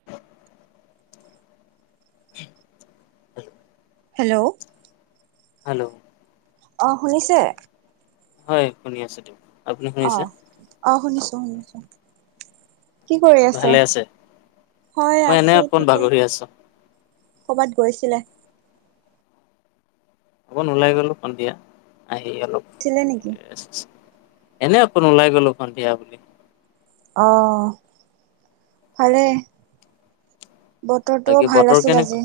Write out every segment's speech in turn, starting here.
[inaudible] [unintelligible] Hello hello অ শুনিছে। হয় শুনি আছো দিয়ক। আপুনি শুনিছে অঁ অঁ শুনিছো শুনিছো। কি কৰি আছে হয় মই এনে আছো অকণ ঠিকে। বাগৰি আছো ক'ৰবাত গৈছিলে। অকন ওলাই গলো সন্ধিয়া, আহি অলপ- ছিলে নেকি? এনে অকন ওলাই গলো সন্ধিয়া বুলি। অঁ, ভালে। বতৰটোও বাকী ভাল বতৰ আছিল কেনেকুৱা আজি।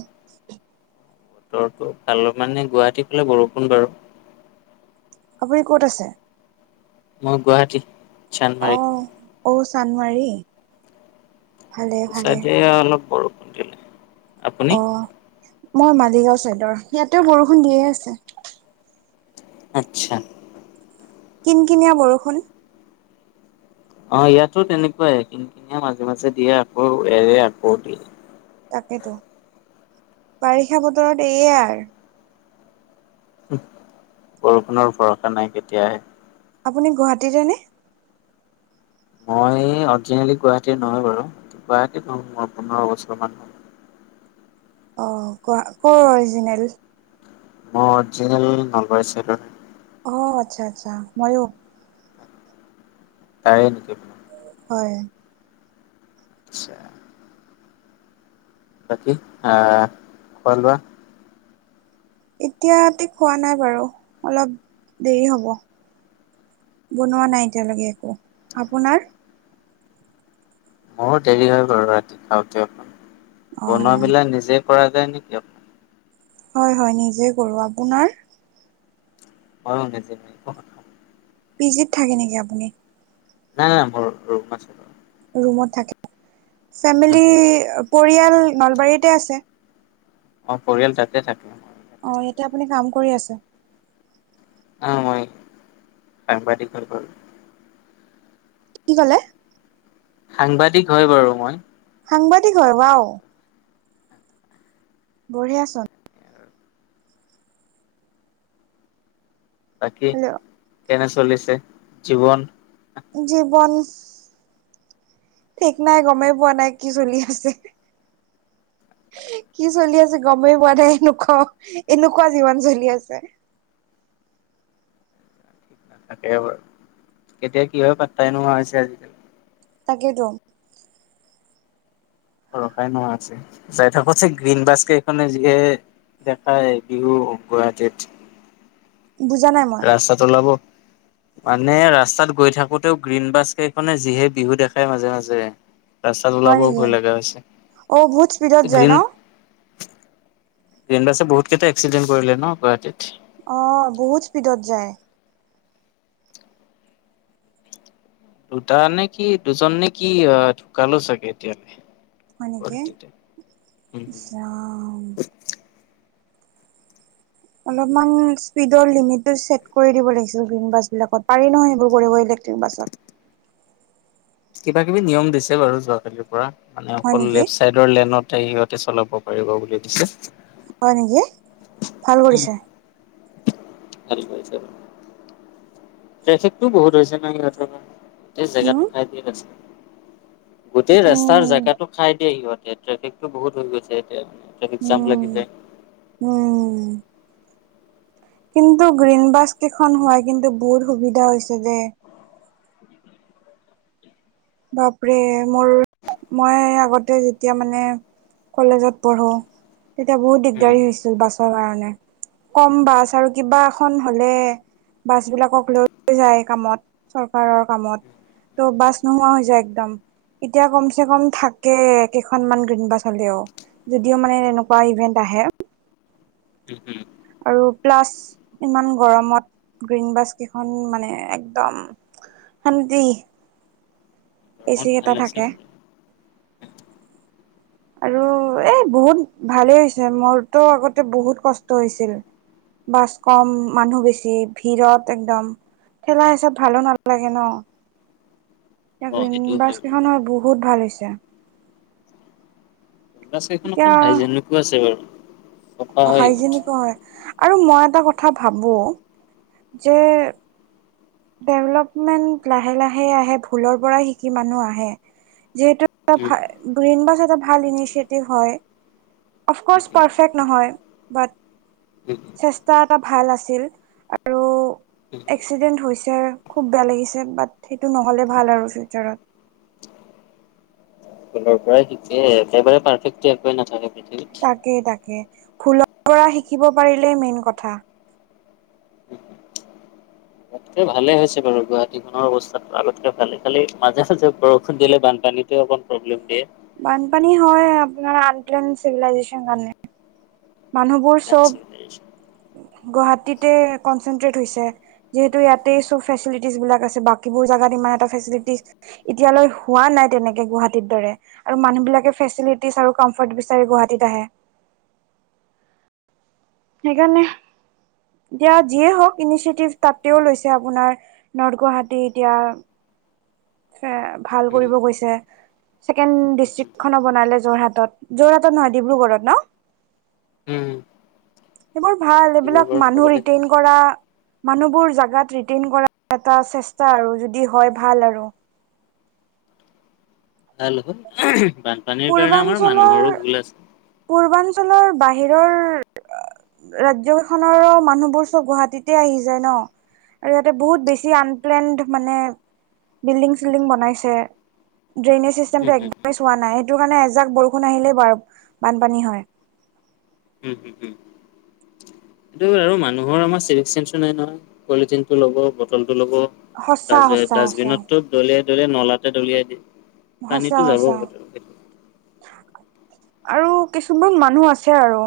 বতৰটো ভাল মানে গুৱাহাটীৰ ফালে বৰষুণ বাৰু। আপুনি ক'ত আছে? মই গুৱাহাটী। চানমাৰি অ ঔ চান্দমাৰী। ভালে ত ভালে চাইতে অলপ বৰষুণ দিলে। আপুনি অ মই মালিগাঁওৰ চাইদৰ ইয়াতেও বৰষুণ দিয়ে আছে। আতছা। কিন কিনীয়া বৰষুণ। অ', ইয়াতো তেনেকুৱাই কিন কীনিয়া মাজে- মাজে দিয়ে আকৌ এৰে আকৌ দিয়ে। তাকেতো, বাৰিষা বতৰত এয়ে আৰ। বৰষুণৰ ভৰষা নাই কেতিয়া আহে। আপুনি গুৱাহাটীৰে নে মই অৰিজিনেলি গুৱাহাটীৰ নহয় বাৰু, গুৱাহাটীত মোৰ পোন্ধৰ বছৰ মান। অঁ কোৱা কৰ অৰিজিনেল। মই অৰিজিনেল নলবাৰী চাইতৰ হয়। অ আচ্ছা আচ্ছা মইয়ো তাৰে নেকি? হয়। আচ্ছা। বাকী আ খোৱা লোৱা। এতিয়া [unintelligible] খোৱা নাই বাৰু, অলপ দেৰি হ'ব। বনোৱা নাই এতিয়ালেকে একো, আপোনাৰ। মোৰো দেৰি হয় বাৰু ৰাতি খাওঁতে অকন, অ বনোৱা মেলা নিজে কৰা যায় নেকি হয়- হয়, নিজে কৰোঁ আপোনাৰ। মইও নিজে [unintelligible] পিজিত থাকে নেকি আপুনি। নাই [unintelligible] ৰুমত থাকে, উম ফেমিলি হুম, পৰিয়াল নলবাৰীতে আছে। অ', পৰিয়াল তাতে থাকে মোৰ। অ', ইয়াতে আপুনি কাম কৰি আছে। উম, মই সাংবাদিকৰ [unintelligible] কি ক'লে। সাংবাদিক হয় বাৰু মই। সাংবাদিক হয় উৱাও। বঢ়িয়া চোন। বাকী হেল্ল' কেনে চলিছে জীৱন। জীৱন ঠিক নাই গমেই পোৱা নাই কি চলি আছে। কি চলি আছে গমেই পোৱা নাই, [unintelligible] এনেকুৱা জীৱন চলি আছে। তাকেই বাৰু। কেতিয়া কি হয় পাত্তাই নোহোৱা হৈছে আজি-কালি। তাকেইটো। ৰখাই নোহোৱা আছে। যাই থাকো ছবতচে গ্ৰীণবাছ কেইখনে যিহে দেখায় বিহু গুৱাহাটীত। বুজা নাই মই। জলাব মানে ৰাস্তাত গৈ থাকোতেও গ্ৰীণ বাছ কেইখনে যিহে বিহু দেখাই মাজে-মাজে। ৰাস্তাত হয় ওলাবও নেকি ভয় লগা অ বহুত স্পীডত হৈছে। যায় ন গ্ৰীণ গ্ৰীণ বাছে বহুত কেইটা এক্সিডেণ্ট কৰিলে ন গুৱাহাটীত। অ বহুত স্পীডত যায়। দুটা নে কি দুজন নে কি আ ঢুকালেও চাগে এতিয়ালে। হয় নেকি? উম ইছ হম ৰাম! অলপমান স্পীডৰ লিমিটটো ছেট কৰি দিব লাগিছিল গ্ৰীণ বাছবিলাকত। পাৰি নহয় সেইবোৰ কৰিব ইলেক্ট্ৰিক বাছত। কিবা-কিবি নিয়ম দিছে বাৰু যোৱাকালিৰ পৰা মানে হয় অকল নেকি লেফট চাইড ৰ লেনতে সিহঁতে চলাব পাৰিব বুলি দিছে। হয় নেকি? ভাল উম কৰিছা। [unintelligible] ট্ৰেফিকটো বহুত হৈছে না সিহঁতৰ কাৰণে গোটেই উম জেগাটো খাই দিয়ে [unintelligible] গোটেই ৰাস্তাৰ উম জেগাটো খাই দিয়ে সিহঁতে ট্ৰেফিকটো বহুত হৈ গৈছে এতিয়া মানে। ট্ৰেফিক জাম উম লাগি যায়। উম, কিন্তু গ্ৰীণ বাছকেইখন হোৱাই কিন্তু বহুত সুবিধা হৈছে দে। বাপৰে মৰ মই আগতে যেতিয়া মানে কলেজত পঢ়ো তেতিয়া বহুত উম দিগদাৰী হৈছিল বাছৰ কাৰণে। কম বাছ আৰু কিবা এখন হ'লে বাছবিলাকক লৈ [unintelligible] যায় কামত চৰকাৰৰ কামত, ত' বাছ নোহোৱা হৈ যায় একদম এতিয়া কম চে কম থাকে কেইখনমান গ্ৰীণবাছ হলেও। যদিও মানে [unintelligible] এনেকুৱা ইভেন্ট আহে উম উম আৰু প্লাছ ইমান গৰমত গ্ৰীণবাছ কেইখন মানে একদম শান্তি। এ চি গৰমত ভাল এটা হৈছে থাকে। আৰু এ বহুত ভালেই হৈছে মৰতো আগতে বহুত কষ্ট হৈছিল বাছ কম মানুহ বেছি ভিৰত একদম থেলা হেঁচাত ভালো নালাগে ন' এতিয়া বাৰু গ্ৰীণ অ সেইটো বাছ কেইখনৰ হয় বহুত ভাল হৈছে। বাৰু বাছ সেইখন অকন হাইজেনিকো আছে বাৰু। চফা অ, হয় ইহঁত হাইজেনিকো হয় আৰু মই এটা কথা ভাবো যে ডেভলপমেণ্ট লাহে - লাহেই আহে ভুলৰ পৰা শিকি মানুহ আহে। যিহেতু উম এটা গ্ৰীণ বাছ এটা ভাল ইনিচিয়েটিভ হয়। উম অফক'ৰ্চ উম পাৰফেক্ট নহয়, বাট উম উম। চেষ্টা এটা ভাল আছিল আৰু এক্সিডেণ্ট হৈছ ছে খুব বেয়া লাগিছে বাট সেইটো নহ'লে ভাল আৰু ফিউচাৰত। কৰ পৰাই শিকে একেবাৰে পাৰফেক্টো একোৱেই নাথাকে পৃথিৱীত। তাকে- তাকে ভুলৰ পৰা শিকিব পাৰিলেই মেইন কথা। আগতকে ভালে হৈছে বাৰু গুৱাহাটীখনৰ অৱস্থা আগতকে ভালে খালি মাজে- মাজে বৰষুণ দিলে বানপানীটোয়ে অকল প্ৰব্লেম দিয়ে। বানপানী হয় আপোনাৰ আনপ্লেন চিভিলাইজেচন কাৰণে। মানুহবোৰ চব নেচাৰেল গুৱাহাটীতে কনচেনট্ৰেট হৈছে। যিহেতু ইয়াতেই চব ফেচিলিটিজ বিলাক আছে বাকিবোৰ জাগাত ইমান এটা ফেচিলিটিজ ইতিয়ালৈ হোৱা নাই তেনেকে গুৱাহাটীৰ দৰে। আৰু মানুহ বিলাকে ফেচিলিটিজ আৰু কমফৰ্ট বিচাৰি গুৱাহাটীত আহে। সেইকাৰণে দিয়া যিয়ে হওক ইনিচিয়েটিভ তাতেও লৈছে আপোনাৰ নৰ্থ গুৱাহাটী এতিয়া সে ভাল উম কৰিব গৈছে। ছেকেণ্ড উম ডিষ্ট্ৰিক খন বনালে যোৰহাটত- যোৰহাটত নহয় ডিব্ৰুগড়ত ন? উম, এইবোৰ ভাল সেইবোৰ এইবিলাক বাৰু মানুহ থবলৈ গৈ ৰিটেইন আছে কৰা মানুহবোৰ জাগাত ৰিটেইন কৰা এটা চেষ্টা আৰু যদি হয় ভাল আৰু। [unintelligible] বানপানীৰ কাৰণে আমাৰ পূৰ্বাঞ্চলৰ মানুহৰো ভুল আছে। পূৰ্বাঞ্চলৰ বাহিৰৰ ৰাজ্য কেইখনৰ মানুহবোৰ চব গুৱাহাটীতে আহি যায় ন? আৰু ইয়াতে বহুত বেছি আনপ্লেনড মানে বিল্ডিং- চিল্ডিং বনাইছে। ড্ৰেইনে উম চিষ্টেমটো হম একদমে হম চোৱা নাই সেইটো কাৰণে এজাক বৰষুণ আহিলেই বা বানপানী হয়। [unintelligible] এইটোৱে আৰু মানুহৰ আমাৰ চিভিক চেঞ্চো নাই নহয় পলিথিনটো ল'ব বটলটো ল'ব সঁচা ডাযে - সঁচা সঁচা ডাষ্টবিনতটো দলিয়াই-দলিয়াই নলাতে দলিয়াই দিয়ে। [unintelligible] পানীতো সঁচা- যাব সঁচা। বটল সেইটো। আৰু কিছুমান মানুহ আছে আৰু।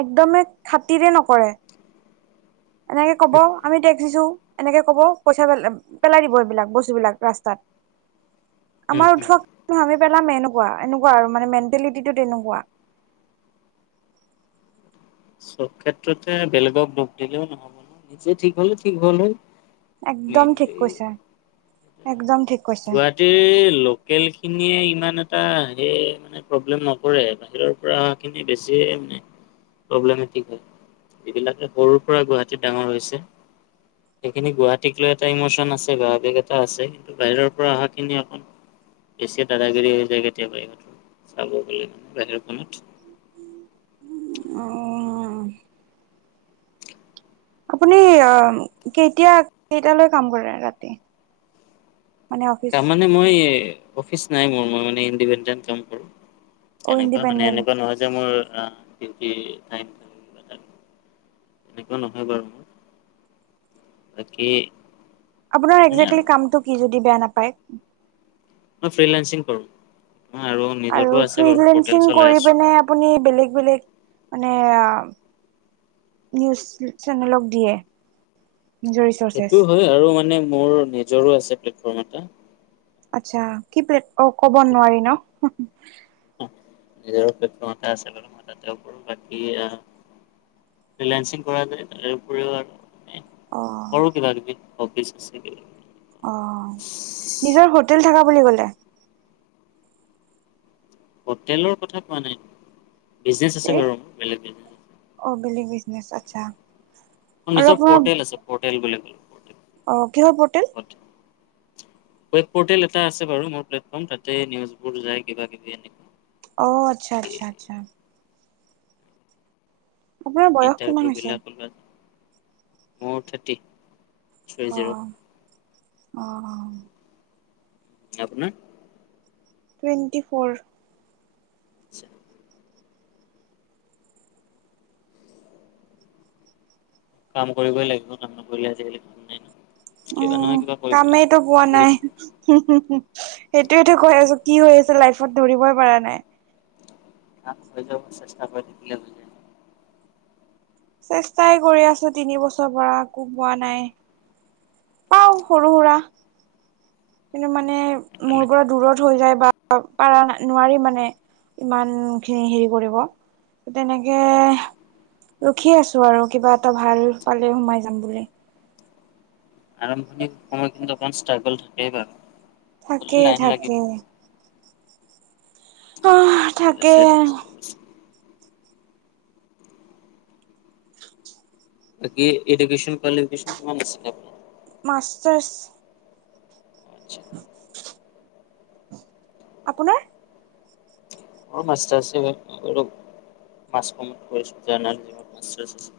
একদমে খাতিৰে নকৰে। এনেকে কব আমি টেক্স দিছো এনেকে কব পইচা পেলাই দিব এইবিলাক বস্তু বিলাক ৰাস্তাত। উম, আমাৰ হম। উঠোৱা আমি পেলাম এনেকুৱা এনেকুৱা আৰু মানে মেণ্টেলিটি তেনেকুৱা। চব ক্ষেত্ৰতে বেলেগক দুখ দিলেও নহ'ব ন' নিজে ঠিক হলে ঠিক হল হয়। একদম ঠিক মেইনলি কৈছা একদম ঠিক। কৈছে। গুৱাহাটীৰ লোকেল খিনিয়ে ইমান এটা হেৰি এ প্ৰব্লেম নকৰে বাহিৰৰ পৰা অহা খিনি বেছিয়ে মানে প্ৰব্লেমে ঠিক হে, যিবিলাক সৰুৰ পৰা গুৱাহাটীত ডাঙৰ হৈছে। সেইখিনি গুৱাহাটীক লৈ এটা ইমচন আছে বা আবেগ এটা আছে। কিন্তু বাহিৰৰ পৰা অহা কিনি আকৌ বেছি দাদাগিৰি হৈ যায় কেতিয়াবা ইহঁতৰ চাব গলে মানে বাহিৰাখনত অ। কাম কেতিয়া কেইটালৈ কাম কৰে ৰাতি মানে অফিচ না মইয়ে অফিছ নাই মোৰ, মই মানে ইন্দিপেন্দেন কাম কৰোঁ। অ এনেকুৱা মানে ইণ্ডিপেণ্ডেণ্ট এনেকুৱা নহয় যে মোৰ আ ডিউটি নাই [unintelligible] এনেকুৱা নহয় বাৰু মোৰ। তাকে আপোনাৰ একজেকেলি কামতো কি? যদি বেয়া নাপায়। মই ফ্ৰে লাঞ্চিং কৰো আৰু নিজৰো আছে বাৰু ফ্ৰিলেন্সিং পৰ্টেল চলাই কৰি আছ- পিনে আপুনি বেলেগ বেলেগ মানে আ নিউজ চেনেলক দিয়ে, নিজৰ ইচ্ছ- সেইটোও হয় আৰু মানে মোৰ নিজৰো আছে প্লেটফৰ্ম এটা। আত্চ্ছা কি প্লেট অ কব নোৱাৰি ন। নিজৰে প্লেটফৰ্ম এটা আছে বাৰু মই তাতে কৰোঁ বাকী আ- ৰিলাইসিং কৰা যায় তাৰে উপৰিও অৰ অ কৰো কিবা কিবি অফিচ আছিলেই ্ অ নিজৰ হোটেল থকা বুলি ক'লে? হোটেলৰ কথা কোৱা নাই বিজনেচ আছে এ বাৰু মোৰ বেলেগহে অ বেলেগ বিগনেছ আত্চ্ছা। নিজৰ পৰ্টেল আছে পৰ্টেল বুলি ক পৰ্টেল অ কিহৰ ৰ্পটেল? [unintelligible] ৱেব ৰ্পটেল এটা আছে বাৰু মোৰ প্লেটফৰ্ম তাতে নিউজবোৰ যায় কিবা কিবি এনেকুৱাই। অ আত্চ্ছা আত্চ্ছা আত্চ্ছা। আপোনাৰ বয়স ইণ্টাৰভিউ কিমান হৈছে? বিলাক ওলাই মোৰ থাৰ্টি। থ্ৰী অ জিৰ' অ। আপোনাৰ? Twenty four. আচ্ছা। কাম কৰিবই লাগিব নকৰিলে আজিকালি কোনো নাই। কিবা উম নহয় কিবা কৰিবই কামেই ত পোৱা নাই। লাগিব। হু হু হু সেইটোৱেতো কৈ আছো কি হৈ আছে লাইফত ধৰিবই পৰা নাই। কাম হৈ যাব চেষ্টা কৰি থাকিলে বুজে। চেষ্টাই কৰি আছো তিনি বছৰ পৰা একো পোৱা নাই। পাও সৰু সুৰা কিন্তু মানে মোৰ সেইকাৰণে পৰা দূৰত হৈ যায় বা পাৰা নোৱাৰি মানে ইমান খিনি হেৰি কৰিব। তেনেকে ৰখি আছো আৰু কিবা এটা ভাল পালে সোমাই যাম বুলি। আৰম্ভণিৰ সময়খিনিত অকমান ষ্ট্ৰাগল থাকে বাৰু। থাকে পিছলে লাইন লাগিব থাকে। আহ। থাকে চে [unintelligible] বাকী এডুকেশ্বন কোৱালিফিকেচন কিমান আছিলে আপোনাৰ? মাষ্টাৰছ। আচ্ছা [inaudible] আপোনাৰ? অ মাষ্টাৰছ [unintelligible]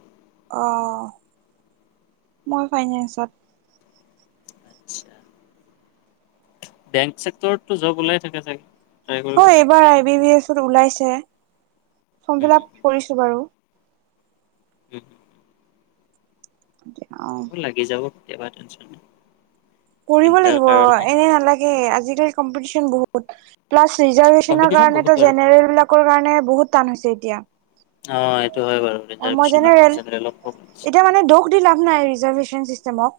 অঁ, মই ফাইনেন্সত। আচ্ছা বেংক চেক্টৰতটো জব ওলায়ে থাকে চাগে। ট্ৰাই কৰিব হয় লাগে এইবাৰ আই বি বি এছত ওলাইছে। ফৰ্ম উম ফিলাপ হম কৰিছোঁ বাৰু। উম। অঁ। লাগি যাব কেতিয়াবা টেনচন নাই। পঢ়িব চিন্তাৰ লাগিব কাৰণ নাই এনে নালাগে আজিকালি কম্পিটিচন বহুত। প্লাছ ৰিজাৰ্ভেচনৰ কম্পিটিশ্যন বহুত কাৰণেটো বাৰু জেনেৰেল বিলাকৰ কাৰণে বহুত টান হৈছে এতিয়া। অঁ এইটো হয় বাৰু আৰু মই ৰিজাৰ্ভেচনৰ জেনেৰেল কনচেপৰ ফলত খুব এতিয়া মানে দোষ দি লাভ নাই ৰিজাৰ্ভেচন চিষ্টেমক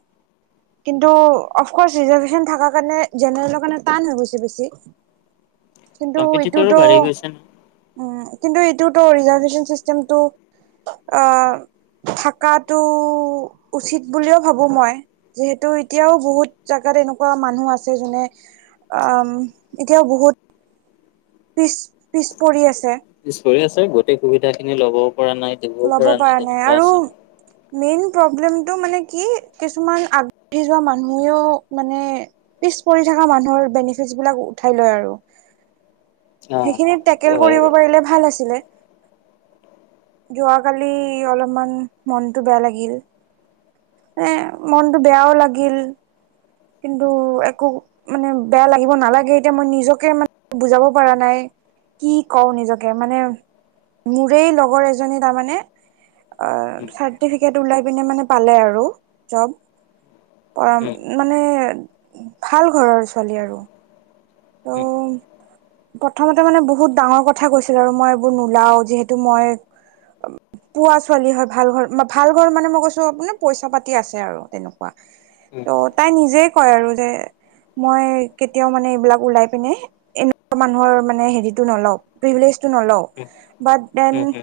কিন্তু হম অফ কৰ্চ ৰিজাৰ্ভেচন থাকা কাৰণে জেনেৰেলৰ কাৰণে টান হৈ গৈছে বেছি। কিন্তু এইটো কম্পিটিটৰো তো বাঢ়ি গৈছে ন। উম কিন্তু এইটো তো ৰিজাৰ্ভেচন চিষ্টেমটো অঁহ থাকাটো উচিত বুলিও ভাবোঁ মই। যিহেতু এতিয়াও বহুত জাগাত এনেকুৱা মানুহ আছে যোনে আম এতিয়াও বহুত পিছ পিছ পৰি আছে। পিছ পৰি আছে। গোটেই সুবিধা খিনি ল'বও পৰা নাই। দিবও ল'ব পৰা নাই। তেনেকুৱা আৰু আছে। মেইন প্ৰব্লেমটো মানে কি কিছুমান আগবাঢ়ি যোৱা মানুহেও মানে পিছ পৰি থকা মানুহৰ বেনিফিটছ বিলাক উঠাই লয় আৰু অ', সেইখিনি টেকেল সেইটো হয় কৰিব বাৰু। পাৰিলে ভাল আছিলে। যোৱাকালি অলপমান মনটো বেয়া লাগিল। এ মনটো বেয়াও লাগিল। কিন্তু একো মানে বেয়া লাগিব নালাগেই। এতিয়া মই নিজকে মানে বুজাব পৰা নাই। কি কওঁ নিজকে মানে মোৰেই লগৰ এজনী তাৰমানে আ উম, চাৰ্টিফিকেট উলাই পিনে মানে পালে আৰু জব উম, মানে ভালঘৰৰ ছোৱালী আৰু উম, প্ৰথমতে মানে বহুত ডাঙৰ কথা কৈছিল আৰু মই এইবোৰ নোলাও যিহেতু মই পুৱা ছোৱালী হয় ভাল ঘৰ ভাল ঘৰ মানে মই কৈছোঁ আপোনাৰ পইছা পাতি আছে আৰু তেনেকুৱা। উম, ত' তাই নিজে কয় আৰু যে মই কেতিয়াও মানে এইবিলাক ওলাই পিনেহ এনেকুৱা মানুহৰ মানে হেৰীটো নলওঁ প্ৰিভিলিয়েজটো নলওঁ। Um, but then um, um.